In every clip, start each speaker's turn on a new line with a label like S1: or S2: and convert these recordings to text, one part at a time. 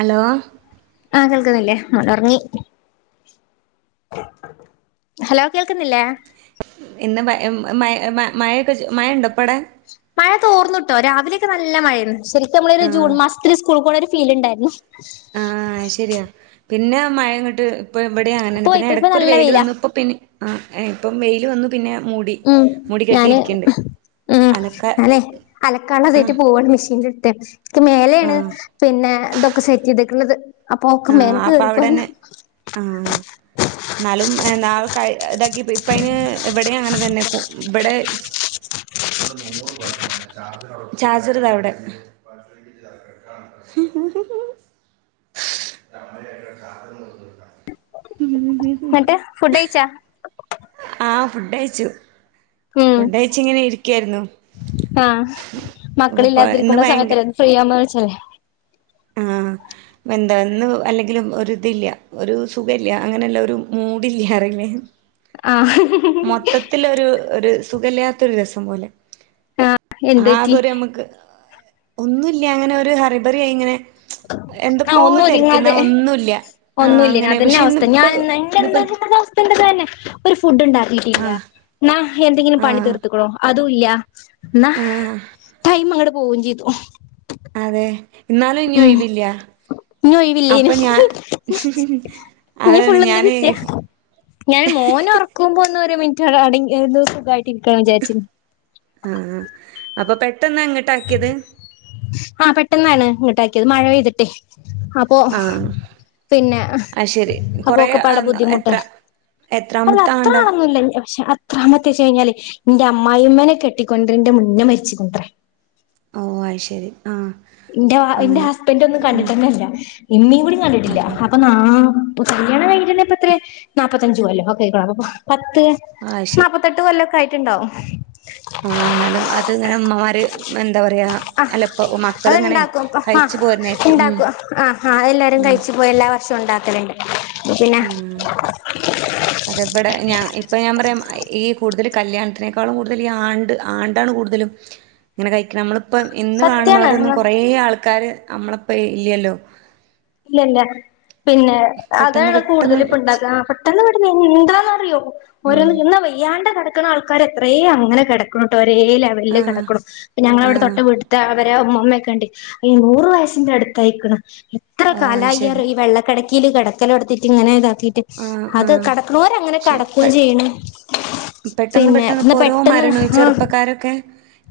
S1: Hello
S2: ആഹ് കേൾക്കുന്നില്ലേ മോനൊറങ്ങി ഹലോ കേൾക്കുന്നില്ലേ
S1: ഇന്ന് മ മഴൊക്കെ മഴയ്ണ്ടോ ഇപ്പവ്ടെ
S2: മഴ തോർന്നുട്ടോ രാവിലെയൊക്കെ നല്ല മഴയാർന്ന് ശെരിക്കും നമ്മള് ഒരു ജൂൺ
S1: ആഹ്
S2: മാസത്തില് സ്കൂൾ പോണോരു ഫീല്ണ്ടായിരുന്നു
S1: ആഹ് ശരിയാ പിന്നെ മഴയങ്ങോട്ട് ഇപ്പം ഇവിടെ അങ്ങനെ തന്നെ
S2: ഇപ്പൊ
S1: പിന്നെ
S2: ഇപ്പ ഇപ്പൊ
S1: ഇടക്കൊരു
S2: നല്ല
S1: വെയില്
S2: വെയിലാ
S1: വന്നു ഇപ്പോ പിന്നെ ആഹ് ഇപ്പം വെയില് വന്നു പിന്നെ മുടി
S2: ഉം
S1: മുടി
S2: ഞാന്
S1: കെട്ടിയിരിക്ക്ണ്ട് അലക്ക
S2: അലക്കാളം അതീട്ട്
S1: ആഹ്
S2: പോവയാണ് മെഷീൻന്റെ അടുത്തനിക്ക് മേലെയാണ്
S1: ആഹ്
S2: പിന്നെ ഇതൊക്കെ സെറ്റ് ചെയ്തിട്ടുള്ളത് അപ്പൊ ഒാക്ക
S1: ആഹ്
S2: മേലെക്ക്
S1: അപ്പ
S2: കേറിപ്പോരണം.
S1: അവിടെന്നെ ആഹ്. ഇന്നാലും ഇതാക്കി ഇപ്പയ്ന് ഇവിടിം അങ്ങനെ തന്നെ ഇബെടെ ചാർജർ ഇതാ ഇവെടെ. [inaudible] [unintelligible] [unintelligible] [unintelligible]
S2: ഇന്നട്ട് ഫുഡ് കയ്ച്ചോ.
S1: ആഹ് ഫുഡ് കയ്ച്ചു.
S2: ഉം ആഹ്
S1: അപ്പ ഇന്ന്
S2: മക്കളില്ലാതിരിക്കുമ്പള്ള
S1: ഭയങ്കര
S2: സമയത്തല്ലെ പ്രിയമ വെച്ചെല്ലെ
S1: ആഹ് വെന്താ ഇന്ന് അല്ലെങ്കിലും ഒര് ഇതില്യ. ഒരു സുഖല്ല്യ. അങ്ങനെല്ല ഒരു മൂടില്ല്യറീലെ.
S2: ആഹ്
S1: മൊത്തത്തില് ഒരു ഒരു സുഖല്ലാത്ത ഒരു രസം പോലെ.
S2: ആഹ് എന്ത്
S1: ആകെ
S2: പറ്റി
S1: ഒരു ഞമ്മക്ക് ഒന്നുല്ല്യ. അങ്ങനെ ഒരു ഹറിബറി ആയി ഇങ്ങനെ
S2: ആഹ്
S1: എന്തൊക്കോ
S2: ഒന്നും
S1: തിരക്കുന്നാ
S2: ഒതുങ്ങാതെ.
S1: ഒന്നുല്ല
S2: ഒന്നു
S1: ആഹ്
S2: ഇല്ലേയ്നിം.
S1: അങ്ങനെ
S2: അതന്നെ
S1: പക്ഷെ
S2: അവസ്ഥ
S1: ഇന്നിപ്പ
S2: ഞാൻ എ
S1: ഇന്നിപ്പ
S2: [unintelligible] [unintelligible] ഇത് തെന്നെ ഒരു ഫുഡ് ഇണ്ടാക്കീട്ടില്ല.
S1: ആഹ്
S2: ഇന്നാ എന്തെങ്കിലും പണി
S1: ആഹ്
S2: തീർത്ത്ക്ക്ണോ അതും ഇല്ല. ഇന്നാ
S1: ആഹ്
S2: ടൈം അങ്ങട് പോവും ചെയ്തു.
S1: അതെ ഇന്നാലും ഇഞ്ഞ് ഒഴിവില്യ.
S2: ഇഞൊയ് വില്ലേയ്നു ഇഞ്
S1: അതാണ്
S2: ഫുള്ള് ഇന്ന്
S1: ഞാന്
S2: ബിസ്യ ഞാൻ മോനെ ഒറക്കുമ്പൊ ഒന്ന് ഒരു മിനിറ്റ് അ ഒരു സുഖായിട്ട് ഇരിക്കാന്ന് വിചാരിച്നി
S1: ആഹാ അപ്പൊ പെട്ടെന്ന ഇങ്ങട്ട് ആക്കിയത്.
S2: ആഹ് പെട്ടെന്നാണ്. ഇങ്ങട്ടാക്കിയത് മഴ പെയ്തിട്ടെ. അപ്പൊ
S1: ആഹ്
S2: പിന്നെ.
S1: അത് ശരി
S2: അപ്പൊ
S1: കൊറേ
S2: ഒക്കെ
S1: ആ,
S2: പാടെ
S1: എത്ര
S2: ബുദ്ധിമുട്ടണെ. അല്ല
S1: എത്രാമത്തെ
S2: അത്ര
S1: ആണ്ടാ
S2: ആളൊന്നുല്ല. പക്ഷെ എത്രാമത്തെ ചോയ്ച്ച് കഴിഞ്ഞാലെ ഇന്റെ അമ്മായിമ്മനെ കെട്ടിക്കൊണ്ടരീന്റെ മുന്നേ മരിച്ക്ണെത്രെ
S1: ഓഹ് ആഹ് ശെരി ആഹ്
S2: ഇന്റെ എന്റെ
S1: അങ്ങനെ
S2: ഹസ്ബൻറ് ഒന്നും
S1: ഉം
S2: കണ്ടിട്ടന്നെല്ല. ഇമ്മീകൂടി കണ്ടിട്ടില്ല അപ്പൊ നാ ഇപം കല്യാണം കഴിഞ്ഞിട്ടെന്നെ ഇപ്പ എത്രേ. നാപ്പത്തഞ്ച് കൊല്ലോക്കെ ആയ്ക്കാണും. അപ്പൊ പത്ത്
S1: ആഹ് ശരി
S2: ന്നാപ്പ എട്ടുകൊല്ലൊക്കെ ആയിട്ട്ണ്ടാവും.
S1: ആഹ് ഇന്നാലും അത് ഇങ്ങനെ ഉമ്മമാര് എന്താ പറയാ
S2: ആ
S1: അലപ്പോ മക്ക
S2: അത് ഇണ്ടാക്കും ആഹ് ഇണ്ടാക്കും. ആഹ് ആഹ്. എല്ലാരും
S1: ഉം
S2: കഴിച്ചു പോയി എല്ലാ വർഷവും ഉണ്ടാക്കല്ണ്ട്.
S1: ഉം
S2: [inaudible]
S1: അതെ ഇബെടെ. ഞാൻ ഇപ്പൊ ഞാൻ പറയാം. ഈ കൂടുതല് കല്യാണത്തിനേക്കാളും കൂടുതൽ ഈ ആണ്ട് ആണ്ടാണ് കൂടുതലും ഇങ്ങനെ കഴിക്ക് ണെ നമ്മള് ഇപ്പം എന്ന് കാണ്ന്നോലൊന്നും
S2: സത്യാണ്
S1: കൊറേ ആൾക്കാര് നമ്മള്പ്പ ഇല്യല്ലോ
S2: ഇല്ല ഇല്ല. പിന്നെ
S1: പെട്ടെന്ന്
S2: അതാണ്
S1: പെട്ടെന്ന്
S2: കൂടുതലു ഇപ്പ
S1: മച്ച്
S2: ഇണ്ടാക്കാ ആ പെട്ട് പെട്ടെന്ന് പെട്ടന്ന് എന്താന്ന്റിയോ
S1: ഉം
S2: ഓരോന്ന് വെയ്യാണ്ട കെട ആൾക്കാര് എത്രേ അങ്ങനെ കെടക്ക്ണ് ട്ടോ ഒരേ ലെവല് ല്
S1: ആഹ്
S2: കെടക്കുണു. ഇപ്പം ഞങ്ങവിടെ തൊട്ട
S1: ആഹ്
S2: വീട്ട് അവരെ ഉമ്മമ്മമ്മെക്കണ്ട്. ഈ നൂറ് വയസ്സിന്റെ അടുത്തയിക്ക്ണ്. എത്ര
S1: ഓഹ് അത് ശരി
S2: കാലായറ്യാെ ഈ വെള്ളത്തി കെടക്കീല് കെടക്കലോടുത്തിട്ട് ഇങ്ങനെ ഇതാക്കിട്ട്
S1: ആഹ്
S2: അത്
S1: ആഹ്
S2: കടക്കോണരങ്ങനെ
S1: ശെ പെ
S2: കടക്കയും ചെയ്യും
S1: പെട്ടെന്ന്
S2: പിന്നെ
S1: പെട്ടെന്ന്
S2: എന്നാ
S1: ഇപ്പോ ഓരോ
S2: പെട്ടെന്ന്
S1: മരണവും ഈ
S2: ആഹ്
S1: ചെറുപ്പക്കാരൊക്കെ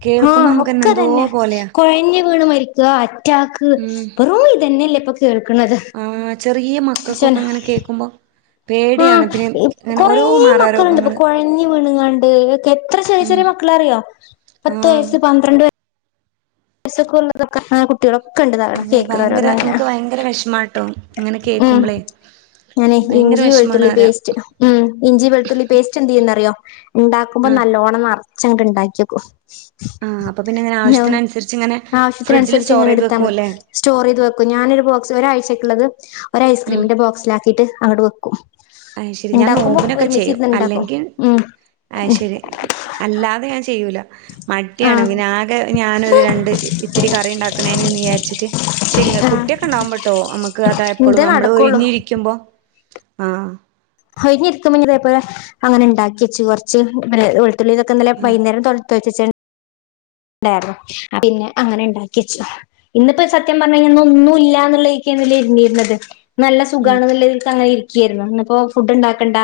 S1: കേൾക്കുമ്പോ
S2: ആഹ്
S1: നമുക്കന്നെ എന്തോ
S2: അപ്പൊത്തന്നേ
S1: പോലെയാ
S2: കുഴഞ്ഞ് വീണ് മരിക്കുക അറ്റാക്ക്
S1: ഉം
S2: വെറും ഇത് തന്നെയല്ലേ കേൾക്കണത്
S1: ആഹ് ചെറിയ മക്കക്കൊക്കെ
S2: പടച്ചോനെ
S1: ഇങ്ങനെ കേക്കുമ്പോ
S2: ആഹ്
S1: പേടിയാണ് പിന്നെ അങ്ങനെ
S2: കൊറേ
S1: ഓരോ മാറാ
S2: മക്കളുണ്ട് ഇപ്പൊ
S1: രോഗങ്ങള്
S2: കൊഴഞ്ഞ് വീണങ്ങാണ്ട് ഒക്കെ എത്ര ചെറിയ
S1: ഉം
S2: ചെറിയ മക്കളാ അറിയോ പത്ത്
S1: ആഹ്
S2: വയസ്സ് പന്ത്രണ്ട് വ യസൊക്കെ ഒള്ളെ അതൊക്കെ അങ്ങനെ കുട്ടികളൊക്കെ ഇണ്ട് ഇതങ്ങനെ
S1: അതെ
S2: കേക്കണ
S1: ഭയങ്കര
S2: ഓരോന്ന് അങ്ങനെ
S1: നമുക്ക് ഭയങ്കര വിഷമാട്ടോ ഇങ്ങനെ
S2: ഉം
S1: കേക്കുമ്പളേ
S2: ഞാനെ
S1: ഭയങ്കര
S2: ഇഞ്ചി
S1: വിഷമാണ്
S2: വെളുത്തുള്ളി
S1: പറയാ
S2: പേസ്റ്റ് ഉം ഇഞ്ചി വെളുത്തുള്ളി പേസ്റ്റ് എന്ത് ചെയ്യൂന്ന് അറിയോ ഉണ്ടാക്കുമ്പോ
S1: ആഹ്
S2: നല്ലോണ്ണം നറ ച്ചങ്ങട്ട് ഇണ്ടാക്കി വെക്കും
S1: ആഹ് അപ്പ പിന്നെ അങ്ങനെ ആവശ്യത്തിന് അനുസരിച്ച് ഇങ്ങനെ
S2: ആവശ്യത്തിന്
S1: ഫ്രിഡ്ജില്
S2: അനുസരിച്ച്
S1: സ്റ്റോർ
S2: ഇങ്ങനെ
S1: ചെയ്ത്
S2: എടുത്താ മ
S1: വെക്കൂല്ലേ
S2: സ്റ്റോറ് ചെയ്ത് വെക്കും ഞാനൊരു ബോക്സ് ഒരാഴ്ചയ്ക്കുള്ളത് ഒരു
S1: ഉം
S2: ഐസ്ക്രീമിന്റെ ബോക്സിലാക്കീട്ട് അങ്ങട്ട് വെക്കും
S1: അത് ശെരി ഞാൻ
S2: ഇണ്ടാക്കുമ്പോ
S1: നോമ്പിനൊക്കെ ചെയ്യും
S2: ഒരുമിച്ചിരുന്ന് ഇണ്ടാക്കും
S1: അല്ലെങ്കിൽ
S2: ഉം
S1: അത് ശെരി അല്ലാതെ ഞാൻ ചെയ്യൂല മടി ആണ് പിന്നെ ആ കെ ഞാനൊരു
S2: ആഹ്
S1: രണ്ട് ഇത്തിരി കറി ഇണ്ടാക്കണേനേന്ന് വിചാരിച്ചിട്ട് പക്ഷെ ഇങ്ങ
S2: ആഹ്
S1: കുട്ടിയൊക്കെ ഉണ്ടാകുമ്പട്ടോ നമ്മുക്ക് അത എപ്പളും
S2: ഇതേ
S1: നമ്മള്
S2: നടക്കുള്ളൂ
S1: ഒഴിഞ്ഞ് ഇരിക്കുമ്പോ ആഹ്
S2: ഒഴിഞ്ഞിരിക്കുമ്പോ ഇതേപോലെ അങ്ങനെ ഉണ്ടാക്കി വെച്ച് കൊറച്ച് പെ വെ ളുത്തുളളീ ഇതൊക്കെ ഇന്നലെ
S1: ആഹ്
S2: വൈകുന്നേരം തൊലിച്ച് വെച്ചേച്ച് ണ്ടായിരുന്നു അപ്പൊ പിന്നെ അങ്ങനെ ഉണ്ടാക്കി വച്ച് ഇന്നിപ്പോ സത്യം പറഞ്ഞാ കഴിഞ്ഞാ ഒന്നും ഇല്ലാന്നുള്ള രീതിക്കാണല്ലോ ഇരുന്നിരുന്നത് നല്ല
S1: ഉം
S2: സുഖാണെന്നുളള ഒരു ഇതിക്കങ്ങനെ ഇരിക്കയായിരുന്നു ഇന്നിപ്പോഫുഡ് ഉണ്ടാക്കണ്ട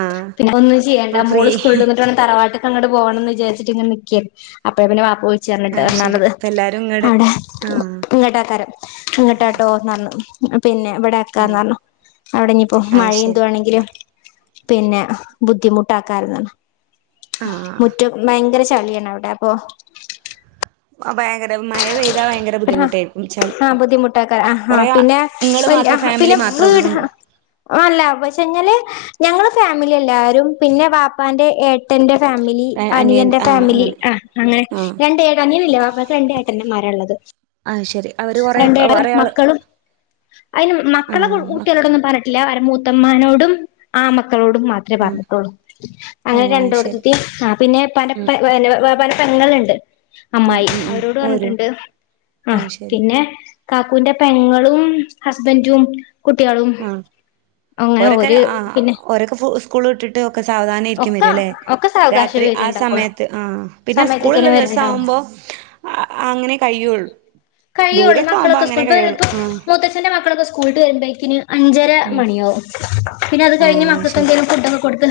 S1: ആഹ്
S2: പിന്നെ ഒന്നും
S1: ഫുൾ
S2: ചെയ്യണ്ട
S1: ഫ്രീ
S2: മോള് സ്കൂള് വിട്ട് വന്നിട്ട് വേണം തറവാട്ടി അങ്ങോട്ട് പോകണം എന്ന് വിചാച്ചിട്ടിങ്ങനെ നിക്കയാ അപ്പത്തേനും വാപ്പ
S1: ആഹ് ശരി ഇപ്പ എല്ലാരും
S2: [unintelligible]
S1: ഇങ്ങട്
S2: അവിടെ
S1: ആഹ്
S2: ഇങ്ങട്ടേകാരം ഇങ്ങട്ടാട്ടോ എന്ന് പറഞ്ഞു പിന്നെ ഇവിടെ ആക്കാന്ന്
S1: ആഹ്
S2: പറഞ്ഞു അവിടെ ഇനി ഇപ്പോ
S1: അത്
S2: മഴയും
S1: ശരി
S2: ഇതും ആണെങ്കിലും പിന്നെ ബുദ്ധിമുട്ടാക്ക [unintelligible]
S1: ആഹ്
S2: മുറ്റം ഭയങ്കര ചളിയാണവിടെ ഓഹ്
S1: ആഹ് ഭയങ്കര മഴ പെയ്താ ഭയങ്കര ബുദ്ധിമുട്ടായിരിക്കും ചളി
S2: ആ ബുദ്ധിമുട്ടാക്കാ
S1: കുറെ ആ
S2: പിന്നെ
S1: നിങ്ങള്
S2: വല്യ
S1: മാത്രം ഫാമിലി
S2: പിന്നെ
S1: മാ ത്രേയുള്ളൂ
S2: വീട് അല്ല പക്ഷെ എന്നാല് ഞങ്ങള് ഫാമിലി എല്ലാരും പിന്നെ വാപ്പാന്റെ ഏ ട്ടൻ്റെ ഫാമിലി
S1: അനിയൻ
S2: അനിയന്റെ
S1: ആഹ്
S2: ഫാമിലി
S1: അങ്ങനെ
S2: ആഹ് അങ്ങനെ
S1: ആഹ്
S2: രണ്ട് ഏ അനിയനില്ല വാപ്പാ രണ്ട് ഏട്ടൻ്റെ മാരാ ഉള്ളത്
S1: അത് ശരി അവര് കൊറേ
S2: രണ്ട്
S1: കൊറേ ആള്
S2: മക്കളും അയ്ന് മക്കളെ
S1: ആഹ് മക്ക
S2: കുട്ടികളോടൊന്നും പറ ഇല്ലാവരെ മൂത്തമ്മാനോടും ആൺ മക്കളോടും മാ ത്രവേ
S1: ആഹ്
S2: പറഞ്ഞിട്ടൊള്ളൂ അങ്ങനെ
S1: ഓഹ് അത് ശരി
S2: രണ്ടോടുത്തേത്തെയും പിന്നെ ഉപ്പാന്റെ
S1: ഉം
S2: പെ വെ പല പെങ്ങളുണ്ട്
S1: ഉം
S2: അമ്മായി
S1: ഉം ഉം
S2: അവരോട്
S1: ഓരും
S2: പറഞ്ഞിട്ടുണ്ട് ആ
S1: അത്
S2: പി
S1: ശരി
S2: ന്നെ കാക്കൂന്റെ പെങ്ങളും ഹസ്ബൻഡും കുട്ടികളും
S1: ആഹ്
S2: അങ്ങനെ
S1: ഓരൊക്കെ
S2: ഓര്
S1: ആ
S2: പിന്നെ
S1: ഓരൊക്കെ ഫൂ സ് സ്കൂള്ട്ടിട്ട് ഒക്കെ സാവധാനയാര്ക്കും
S2: ഒക്കെ
S1: വര ലേ.
S2: ഒക്കെ സാവകാശം
S1: രാത്രി ആ
S2: വരുണ്ടാവുള്ളു
S1: സമയത്ത് ആഹ് പിന്നെ സ്കൂള്
S2: സമയത്തക്കനെ വരുന്നുണ്ടാവും
S1: ള്ളദിവസാവുമ്പോ. അ അങ്ങനെ കയ്യൊള്ളു.
S2: കയൊള്ളൂ മക്കളൊക്കെ സ്കൂൾ പ്പഇപ്പം
S1: ആ
S2: മൂത്തച്ഛന്റെ മക്കളൊക്കെ സ്കൂള്ട്ട് വരുമ്പോക്കിന്. അഞ്ചര
S1: ഉം
S2: മണിയാവും. പിന്നെ അത്
S1: ആ
S2: കഴിഞ്ഞ് മക്കൾക്കെന്തെങ്കലും ഫുഡൊക്കെ കൊട്ത്ത്.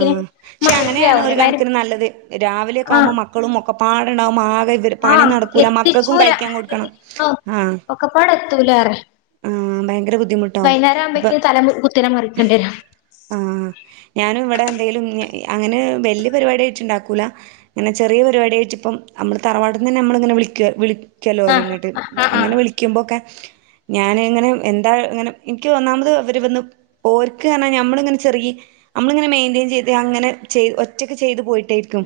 S1: ആഹ്, ക്ഷെ അങ്ങനെയാണ് ഒരു
S2: മഗ്‌രി
S1: കണക്കിന് നല്ലത്. രാവിലെക്കാകു മ്പോ
S2: ആഹ്
S1: മക് ക്കളും ഒക്കെപ്പാടണ്ടാവുംമ്പൊ ആകെവര് പണി
S2: ആഹ്
S1: നടക്കൂല മക്കക്കും
S2: എത്തിച്ചൂല
S1: കഴിക്കാൻ കൊട്ക്കണം ആഹ്.
S2: ഒക്കെപ്പാടെത്തൂലറ,
S1: ഭയങ്കര ബുദ്ധിമുട്ടാവും
S2: വൈന്നേരാ
S1: ഇപ്പൊ
S2: വുമ്പേക്ക് തല മു കുത്തനെ മറിക്കണ്ട്യ രും. ഹും
S1: ആഹ് ഞാന് വടെ എന്തേലും അങ്ങനെ വല്യ പരിപാടായ്റ്റ്ണ്ടാക്കൂല. ങ്ങനെ ചെറിയ പരിപാടായ്റ്റ് പ്പം അമ്മള് തറവാട്ട്ന്നന്നെ മ്മള്ങ്ങനെ വിളകൊ വിളിക്കല്ലോ
S2: ആഹ്
S1: ഓലെങ്ങട്ട്. ഉം
S2: ആഹ് ആഹ്
S1: അങ്ങനെ വിളിക്കുമ്പോക്കെ ഞന്ങ്ങനെ എന്താങ്ങനെ ഇൻക്ക് ഒന്നാമത് അവര് വന്ന് ഓര്ക്ക്ർഞ ഞമ്മള്ങ്ങനെ ചെറീ നമ്മള്ങ്ങനെ മെയിന്റെയിൻ ചെയ്ത് അങ്ങനെ ചെയ് ഒറ്റക്ക് ചെയ്ത് പോയിട്ടേയ്ര്ക്കും.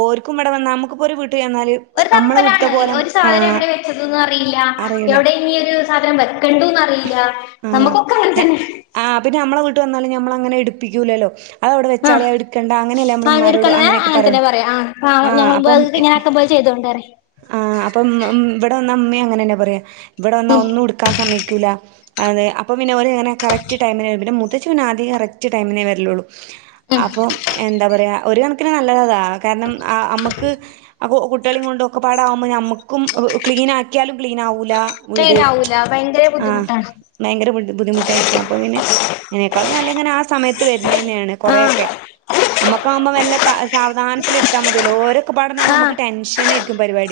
S1: ഓര്ക്കുംവടെ വന്നാ നമുക്ക്പ്പോ ഒരു വീട്ട്ചെന്നാല്.
S2: ഒരു തപ്പലാണ് ഒരു സാധനം എവിടെ വെച്ചത് ന്നുംഅറിയില്ല എവിടെ ഇനി ഒരു സാധനം വെക്കണ്ടു
S1: ഉം ആഹ് ഞ ആ പിന്നെ മ്മളെ വീട്ട് വന്നാലും ഞമ്മളങ്ങനെ ടുപ്പിക്കൂലല്ലോ. അത് അവിടെ വെച്ചാളി
S2: ആഹ്
S1: അതെടുക്കണ്ട അങ്ങനെല്ലേ നമ്മള്
S2: ആഹ് എടുക്കണ
S1: ഉമ്മാരോടും അങ്ങനൊക്കെ
S2: അങ്ങനെ
S1: പറയു, ആഹ് അപ്പം.
S2: [unintelligible] പോയ് ചെയ്തോണ്ട് പറയ്
S1: ആ അപ്പൊ ഇമ്മമ്മ ഇവടെ വന്ന ഇമ്മേം അങ്ങനെന്ന പറയാ ഇവിട വന്നാ ഒന്നും ഇട്ക്കാൻ സമ്മ ക്ക്ല അത് അപ്പം പിന്നെ ഒരെങ്ങനെ കറക്റ്റ് ടൈമിന് വരും. പിന്നെ മുത്തച്ചി പിന്നെ ആദ്യെ കറക്റ്റ് ടൈമിനേ വരലോള്ളൂ അപ്പം എന്താ പറയാ ഒരു കണക്കിന് നല്ലതതാ. കാരണം ആ അമ്മക്ക് അപ്പോ കുട്ട്യാളേംകൊണ്ടൊക്കെ പാ ടാകുമ്പോ ഞമ്മക്കും ക്ലീനാക്കിയാലും ക്ലീനാവൂലാ വീട്
S2: ല്ല ഭയങ്കര
S1: ആഹ്
S2: ബുദ്ധിമുട്ടാണ്.
S1: ഭയങ്കര ബുദ് ബുദ്ധിമുട്ടായിരിക്കും അപ്പോ പിന്നെ അയ്നേക്കാളു നല്ലങ്ങനാ സമയത്ത് വര്നെന്നാണ്
S2: ആഹ്
S1: കൊറേയൊക്കെ അമ്മക്കാവുമ്പോ മെല്ല ത സാവധാനത്തില് ഇട്ത്താമതിയല്ലോ ഓരോ
S2: ആഹ്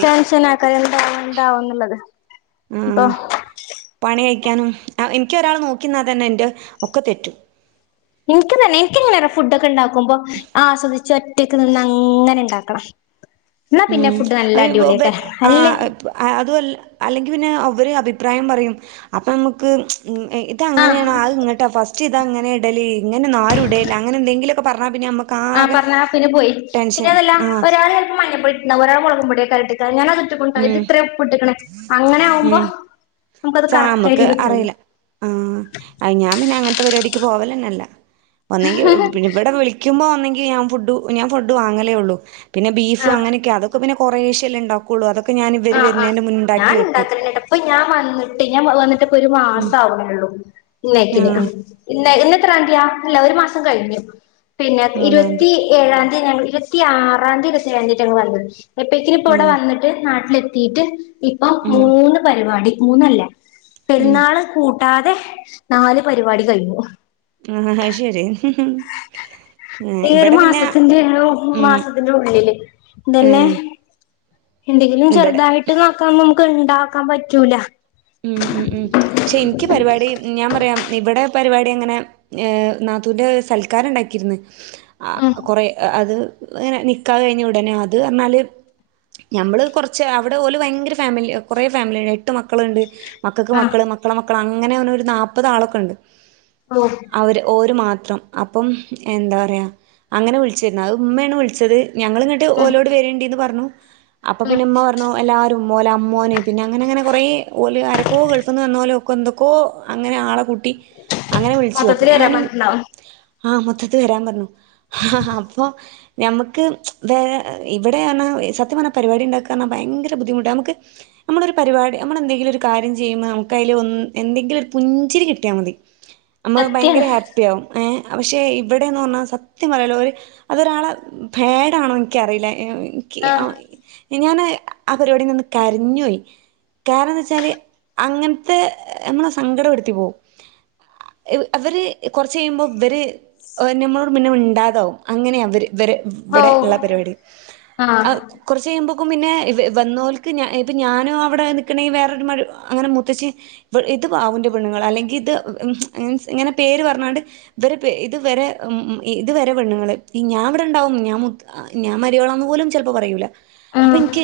S2: ടെൻഷനാക്കല്ലേ എന്താവു ന്താവുന്നുള്ളത് ഇപ്പോ
S1: ആഹ് പണി കയിക്കാനും അ ഇൻക്കൊരാള് നോക്കിന്നാതന്നെ ന്റെ ഒക്കെ തെറ്റും
S2: ഇനിക്കും തന്നെ ഇനിക്കിങ്ങനെറിയോ ഫുഡോക്കെ ണ്ടാക്കുമ്പോ ആസ്വദിച് റ്റക് നിന്നങ്ങനെണ്ടാക്കണം. ന്നാ പിന്നെ
S1: ഉം
S2: ഫുഡ് നല്ല അടിപൊള്യക്കരം. ഹല്ലേ
S1: അഅതുവല് അല്ലെങ്കി പിന്നെ അവര് അഭിപ്രായം പറയും അപ്പമ്മക്ക്
S2: ആഹ്
S1: അതങ്ങനെണോ അവ് ഇങ്ങട്ടാ ഫസ്റ്റ്ത ങ്ങനെടല് ഇങ്ങനൊന്നും ആരുടെയില്ല അങ്ങനെന്തെങ്കിലൊക്കെ പറഞാ പിന്നമ്മക്ക്
S2: ആഹ പറഞാപിന്ന പോയി. പിന്നതല്ല
S1: ആഹ്
S2: ഒരാള് ചെലപ്പ മഞ്ഞപ്പൊടിഇട്ട്ണ്ടാവും ഒരാള്മൊളകുപൊടിയാക്കരം ഇട്ട്ക്കാ. അങ്ങനെ ട്ട്ക്ക്ണ്ട്ടൊ ഇജ്ജ്
S1: ഉം
S2: ത്ര ഉപ്പ് ഇട്ട്ക്ക്ണ് അങ്ങനെയാവുമ്പോ
S1: ഉം
S2: നമുക്കത് കറക്റ്റായി
S1: സാമക്ക്
S2: ട്ട് കിട്ടൂല
S1: അറിയില്ല ആഹ് അ ഞാ പിന്നങ്ങനത്തെ പരിപാടിക്ക് പോവലന്നല്ല ഒന്നെങ്കി ഇവ് ഇവടെ വിളിക്കുമ്പോ ഒന്നെങ്കി ഞാൻ ഫുഡ് ഞാൻ ഫുഡ് വാങ്ങലേള്ളു പിന്നെ
S2: ആഹ്
S1: ബീഫ്അങ്ങനെക്കെ അതൊക്കെ പിന്നെ കുറേശെല്ലേണ്ടാ
S2: ആഹ് ആഹ്
S1: വെക്കും
S2: ഞാന്ണ്ടാക്കലെന്നാട്ടാ പ്പ ഞാ വന്ന്ട്ട് ഞാൻ വന്നിട്ട് ഒരു
S1: ഉം
S2: മാസാവ്ണെള്ളൂ. ഇന്നേക്കിന്
S1: ആഹ്
S2: ഇന്ന ഇന്നെത്രാന്തിയാ അല്ല ഒരു മാസം കഴിഞ്ഞു പിന്നെ
S1: മൂന്നാംതി
S2: ഇരുവത്തി ഏഴാന്തി ഞങ്ങള് ഇരുപത്തി ആറാന്തിയേറ്റെ ഞങ്ങ വന്നത്. എപ്പേക്കിനിപ്പവടെ
S1: ആഹ്
S2: വന്നിട്ട് നാ ത്തീട്ട് ഇപ്പ
S1: ഉം
S2: മൂന്ന് പരിപാടിമൂന്നല്ല
S1: ഉം
S2: പെരുന്നാള് കൂട് ട്ടാതെ നാല് പരിപാടി കയ്ഞ്ഞു.
S1: ആഹ് ആഹ് അയ് ശരി
S2: ഈ ഒരു
S1: ഇവിടെ പിന്നെ
S2: മാസത്തിന്റെ
S1: ഉം
S2: മാസത്തിന്റുള്ളില് തന്നെ
S1: ഉം
S2: എന്തെങ്കിലും
S1: ഇവിടെ
S2: ചെറുതായിട്ട് നോക്കാ നമുക്ക് ഉണ്ടാക്കാൻ പറ്റൂല
S1: ഉം ഉം ഉം ക്ഷെ ഇനിക്ക് പരിപാടി ഞാൻ പറയാം ഇവിടെ പരിപാടി അങ്ങനെ ഏഹ് നാത്തൂന്റെ സൽക്കാരണ്ടാക്കിരുന്ന് ആ
S2: ഉം
S1: കൊറെ അത് അങ്ങനെ നിക്കാഹ് കഴിഞ്ഞ ഉടനെ അത് എന്നു പറഞ്ഞാല് ഞമ്മള് കൊറച്ച് അവിടെ ഓല് ഭയങ്കര ഫാമില്യോ കൊറേ ഫാമിലിണ്ട് എട്ട് മക്കളുണ്ട് മക്കൾക്ക്
S2: ആഹ്
S1: മക്കള് മക്കളുടെ മക്കള് അങ്ങനെ ഒരു നാല്പതാളൊക്കെ ഉണ്ട്
S2: ഓ
S1: അവര് ഓര് മാത്രം അപ്പം എന്താ പറയാ അങ്ങനെ വിളിചീരുന്ന് അത് ഉമ്മയാണ് വിളിച്ചത് ഞങ്ങള് ഇങ്ങോട്ട് ഓലോട് വരണ്ടിന്ന് പറഞ്ഞു അപ്പം പിന്നെ ഉമ്മ പറഞ്ഞ് ണ് എല്ലാരും ഓലമ്മോന് പിന്നെ അങ്ങനെ അങ്ങനെ കൊറേ ഓല് ആരോക്കോ ഗൾഫ്ന്ന് വന്നപോലെ ഓക്ക് എന്തോക്കെ അങ്ങനെ ആളെ കൂട്ടി അങ്ങനെ വിളിച്ചു അപ്പം
S2: മൊത്തത്തില് വരാൻ
S1: ഞാനും
S2: പറഞ്ഞിട്ടുണ്ടാവും
S1: ആഹ് മൊത്തത്തിൽ വരാൻ പറഞ്ഞു ആഹ് ആഹ് അപ്പൊ ഞമ്മക്ക് വേ ഇവിടെ ആണോ സത്യം പറഞ്ഞാ പരിപാടി ഉണ്ടാക്കായെന്നു പറഞ്ഞാ ഭയങ്കര ബുദ്ധിമുട്ടാ നമ്മൾക്ക് നമ്മള് ഒര് പരിപാടി നമ്മളെന്തെ ങ്കിലൊരുകാര്യം ചെയ്യുമ്പോൾ നമ്മക്കയ്ല് ഒന് എന്തെങ്കിലൊരു പുഞ്ചിരി കിട്ടിയാ മതി അമ്മ
S2: സത്യാണ്
S1: ഭയങ്കര ഹാപ്പി ഹാപ്പിയാവും ഏഹ് പക്ഷേ ഇവിടെന്നൊന്ന് പറഞ്ഞാ സത്യം പറയാല്ലോ ഒര് അതൊരാളെ ബാടാണോനിക്കറിയില്ല ഏഹ് ക്ക് യാ
S2: ആഹ്
S1: മിനിഞ്ഞാന്ന് ആ പരിപാടിന്ന് കരഞ്ഞു പോയി കാരണമെ ച്ചാല് അങ്ങനത്തെ ഞമ്മളെ സങ്കടപെടുത്തി പോവും ആ ഇവര് കൊറച്ച് കഴിയുമ്പോ ഇവര് നമ്മളോട് പിന്നെ മിണ്ടാതാവും. അങ്ങനെയാ അവര് ഇവര്
S2: ഓ
S1: ഇവിടെ ഉള്ള പരിപാടി
S2: ആഹ്
S1: ആ കുറച്ച് കഴിയുമ്പോൾക്കും പിന്നെ വന്നോൾക്ക് ഞ ഇപ്പം ഞാനും അവിടെ നിൽക്കണങ്കിൽ വേറെ മ്മൾ അങ്ങനെ മുത്തേച്ചി ഇത് അവന്റെ പെണ്ണുങ്ങൾ അല്ലെങ്കിൽ ഇത് മിൻസ് ഇങ്ങനെ പേര് പറഞ്ഞാണ്ട് ഇവര് പേ ഇതുവരെ ഇതുവരെ പെണ്ണുങ്ങള് ഈ ഞാൻ ഇവിടെണ്ടാവും ഞാൻ മുത്ത് ആ ഞാൻ മരിയാളോന്ന് പോലും ചിലപ്പോ പറയൂല. അപ്പം
S2: ആഹ്
S1: എനിക്ക്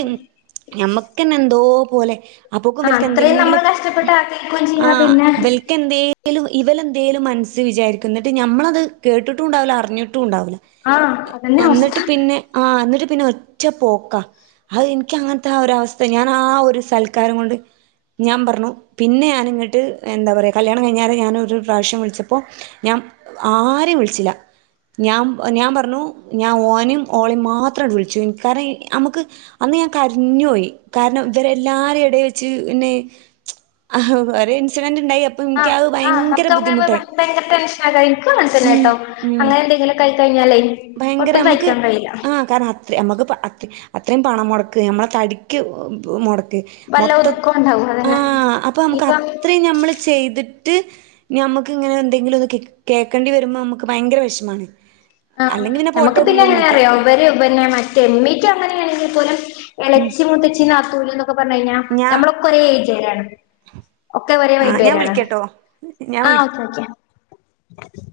S1: ഞമ്മക്ക് തന്നെ എന്തോ പോലെ അപ്പൊക്ക്
S2: ആഹ്
S1: ഇവൽക്ക്
S2: അത്രയും
S1: എന്തെങ്കിലും
S2: നമ്മള് കഷ്ടപ്പെട്ട് ആഗ്രഹിക്കുകയും ചെയ്യ
S1: ആഹ്
S2: പിന്നെ
S1: ഇവ ക്ക് എന്തേലും ഇവലെന്തേലും മനസ്സ് വിചാരിക്കും എന്നിട്ട് നമ്മളത് കേട്ടിട്ടും ഉണ്ടാവില്ല അറിഞ്ഞിട്ടും ഉണ്ടാവില്ല
S2: ആഹ് അതന്നെ അവസ്ഥ
S1: എന്നിട്ട് പിന്നെ ആഹ് എന്നിട്ട് പിന്നെ ഒറ്റ പോക്കാ ആഹ് എനിക്ക് അങ്ങനെത്തെ ആ ഒരു അവസ്ഥ ഞാൻ ആ ഒരു സ്ഥല കാരം കൊണ്ട് ഞാൻ പറഞ്ഞു പിന്നെ ഞാനിങ്ങോട്ട് എന്താ പറയാ കല്യാണം കഴിഞ്ഞാൽ ഞാനൊരു പ്രാവശ്യം വിളിച്ചപ്പോൾ ഞാൻ ആരെയും വിളിച്ചില്ല ഞാൻ ഞാൻ പറഞ്ഞു ഞാൻ ഓനും ഓളയും മാത്രമായിട്ടാ വിളിച്ചത് കാരണം നമ്മക് അന്ന് ഞാൻ കരഞ്ഞു പോയി. കാരണം ഇവരെല്ലാരു ടെ മുമ്പിൽ വെച്ച് പിന്നെ ആഹ് ഒരു ഇൻസിഡന്റ് ഉണ്ടായി
S2: ആ
S1: എനിക്ക് അത്
S2: ആഹ്
S1: ഭയങ്കര
S2: നമുക്ക് അങ്ങനെ
S1: ബുദ്ധിമുട്ടായി
S2: ഭയങ്കര ടെൻഷൻ ഇരിക്ക എനിക്ക്
S1: ഉം
S2: മനസിലായിട്ടോ
S1: ഉം
S2: അങ്ങനെ എന്തെങ്കിലും ക്കായി കഴിഞ്ഞാലെ
S1: ഭയങ്കര നമുക്ക് ആ കാറ റ്റ് നമുക്ക് അത്ര അത്രയും പണം മുടക്ക് നമ്മളെ തടിക്ക് മുടക്ക്
S2: വല്ല
S1: മൊത്തം
S2: ഒതുക്കം ഉണ്ടാവും അതന്നെ
S1: ആഹ് അപ്പൊ നമുക്ക്
S2: ഇനിപ്പം
S1: അത്രയും നമ്മള് ചെയ്തിട്ട് ഞമ്മക്ക് ഇങ്ങനെ എന്തെങ്കിലും ഒന്ന് കേക്ക് കേക്കണ്ടി വരുമ്പോ അമക്ക് ഭയങ്കര വെഷ്മാണ്
S2: ആഹ് ഞമക്ക് പിന്നെ എങ്ങനെ അറിയോ ഇവര് പന്നെ മറ്റെ മീറ്റുഅങ്ങനെണെങ്കി പോലും
S1: ഉം
S2: എളേച്ചി മുത്തച്ചി നാത്തൂന് ക്കൊ പർഞ്ഞയ്ഞ്ഞാ
S1: ഞാൻ
S2: ഞമ്മളൊക്കൊരേ ഏജേരാണ് ഒക്കെ ഒരേ
S1: ആ ഞാൻ
S2: വൈബേരാണ്
S1: വിളിക്കട്ടോ ഞാൻ വിളി
S2: ആഹ് ഓക്കെ ഓക്കെ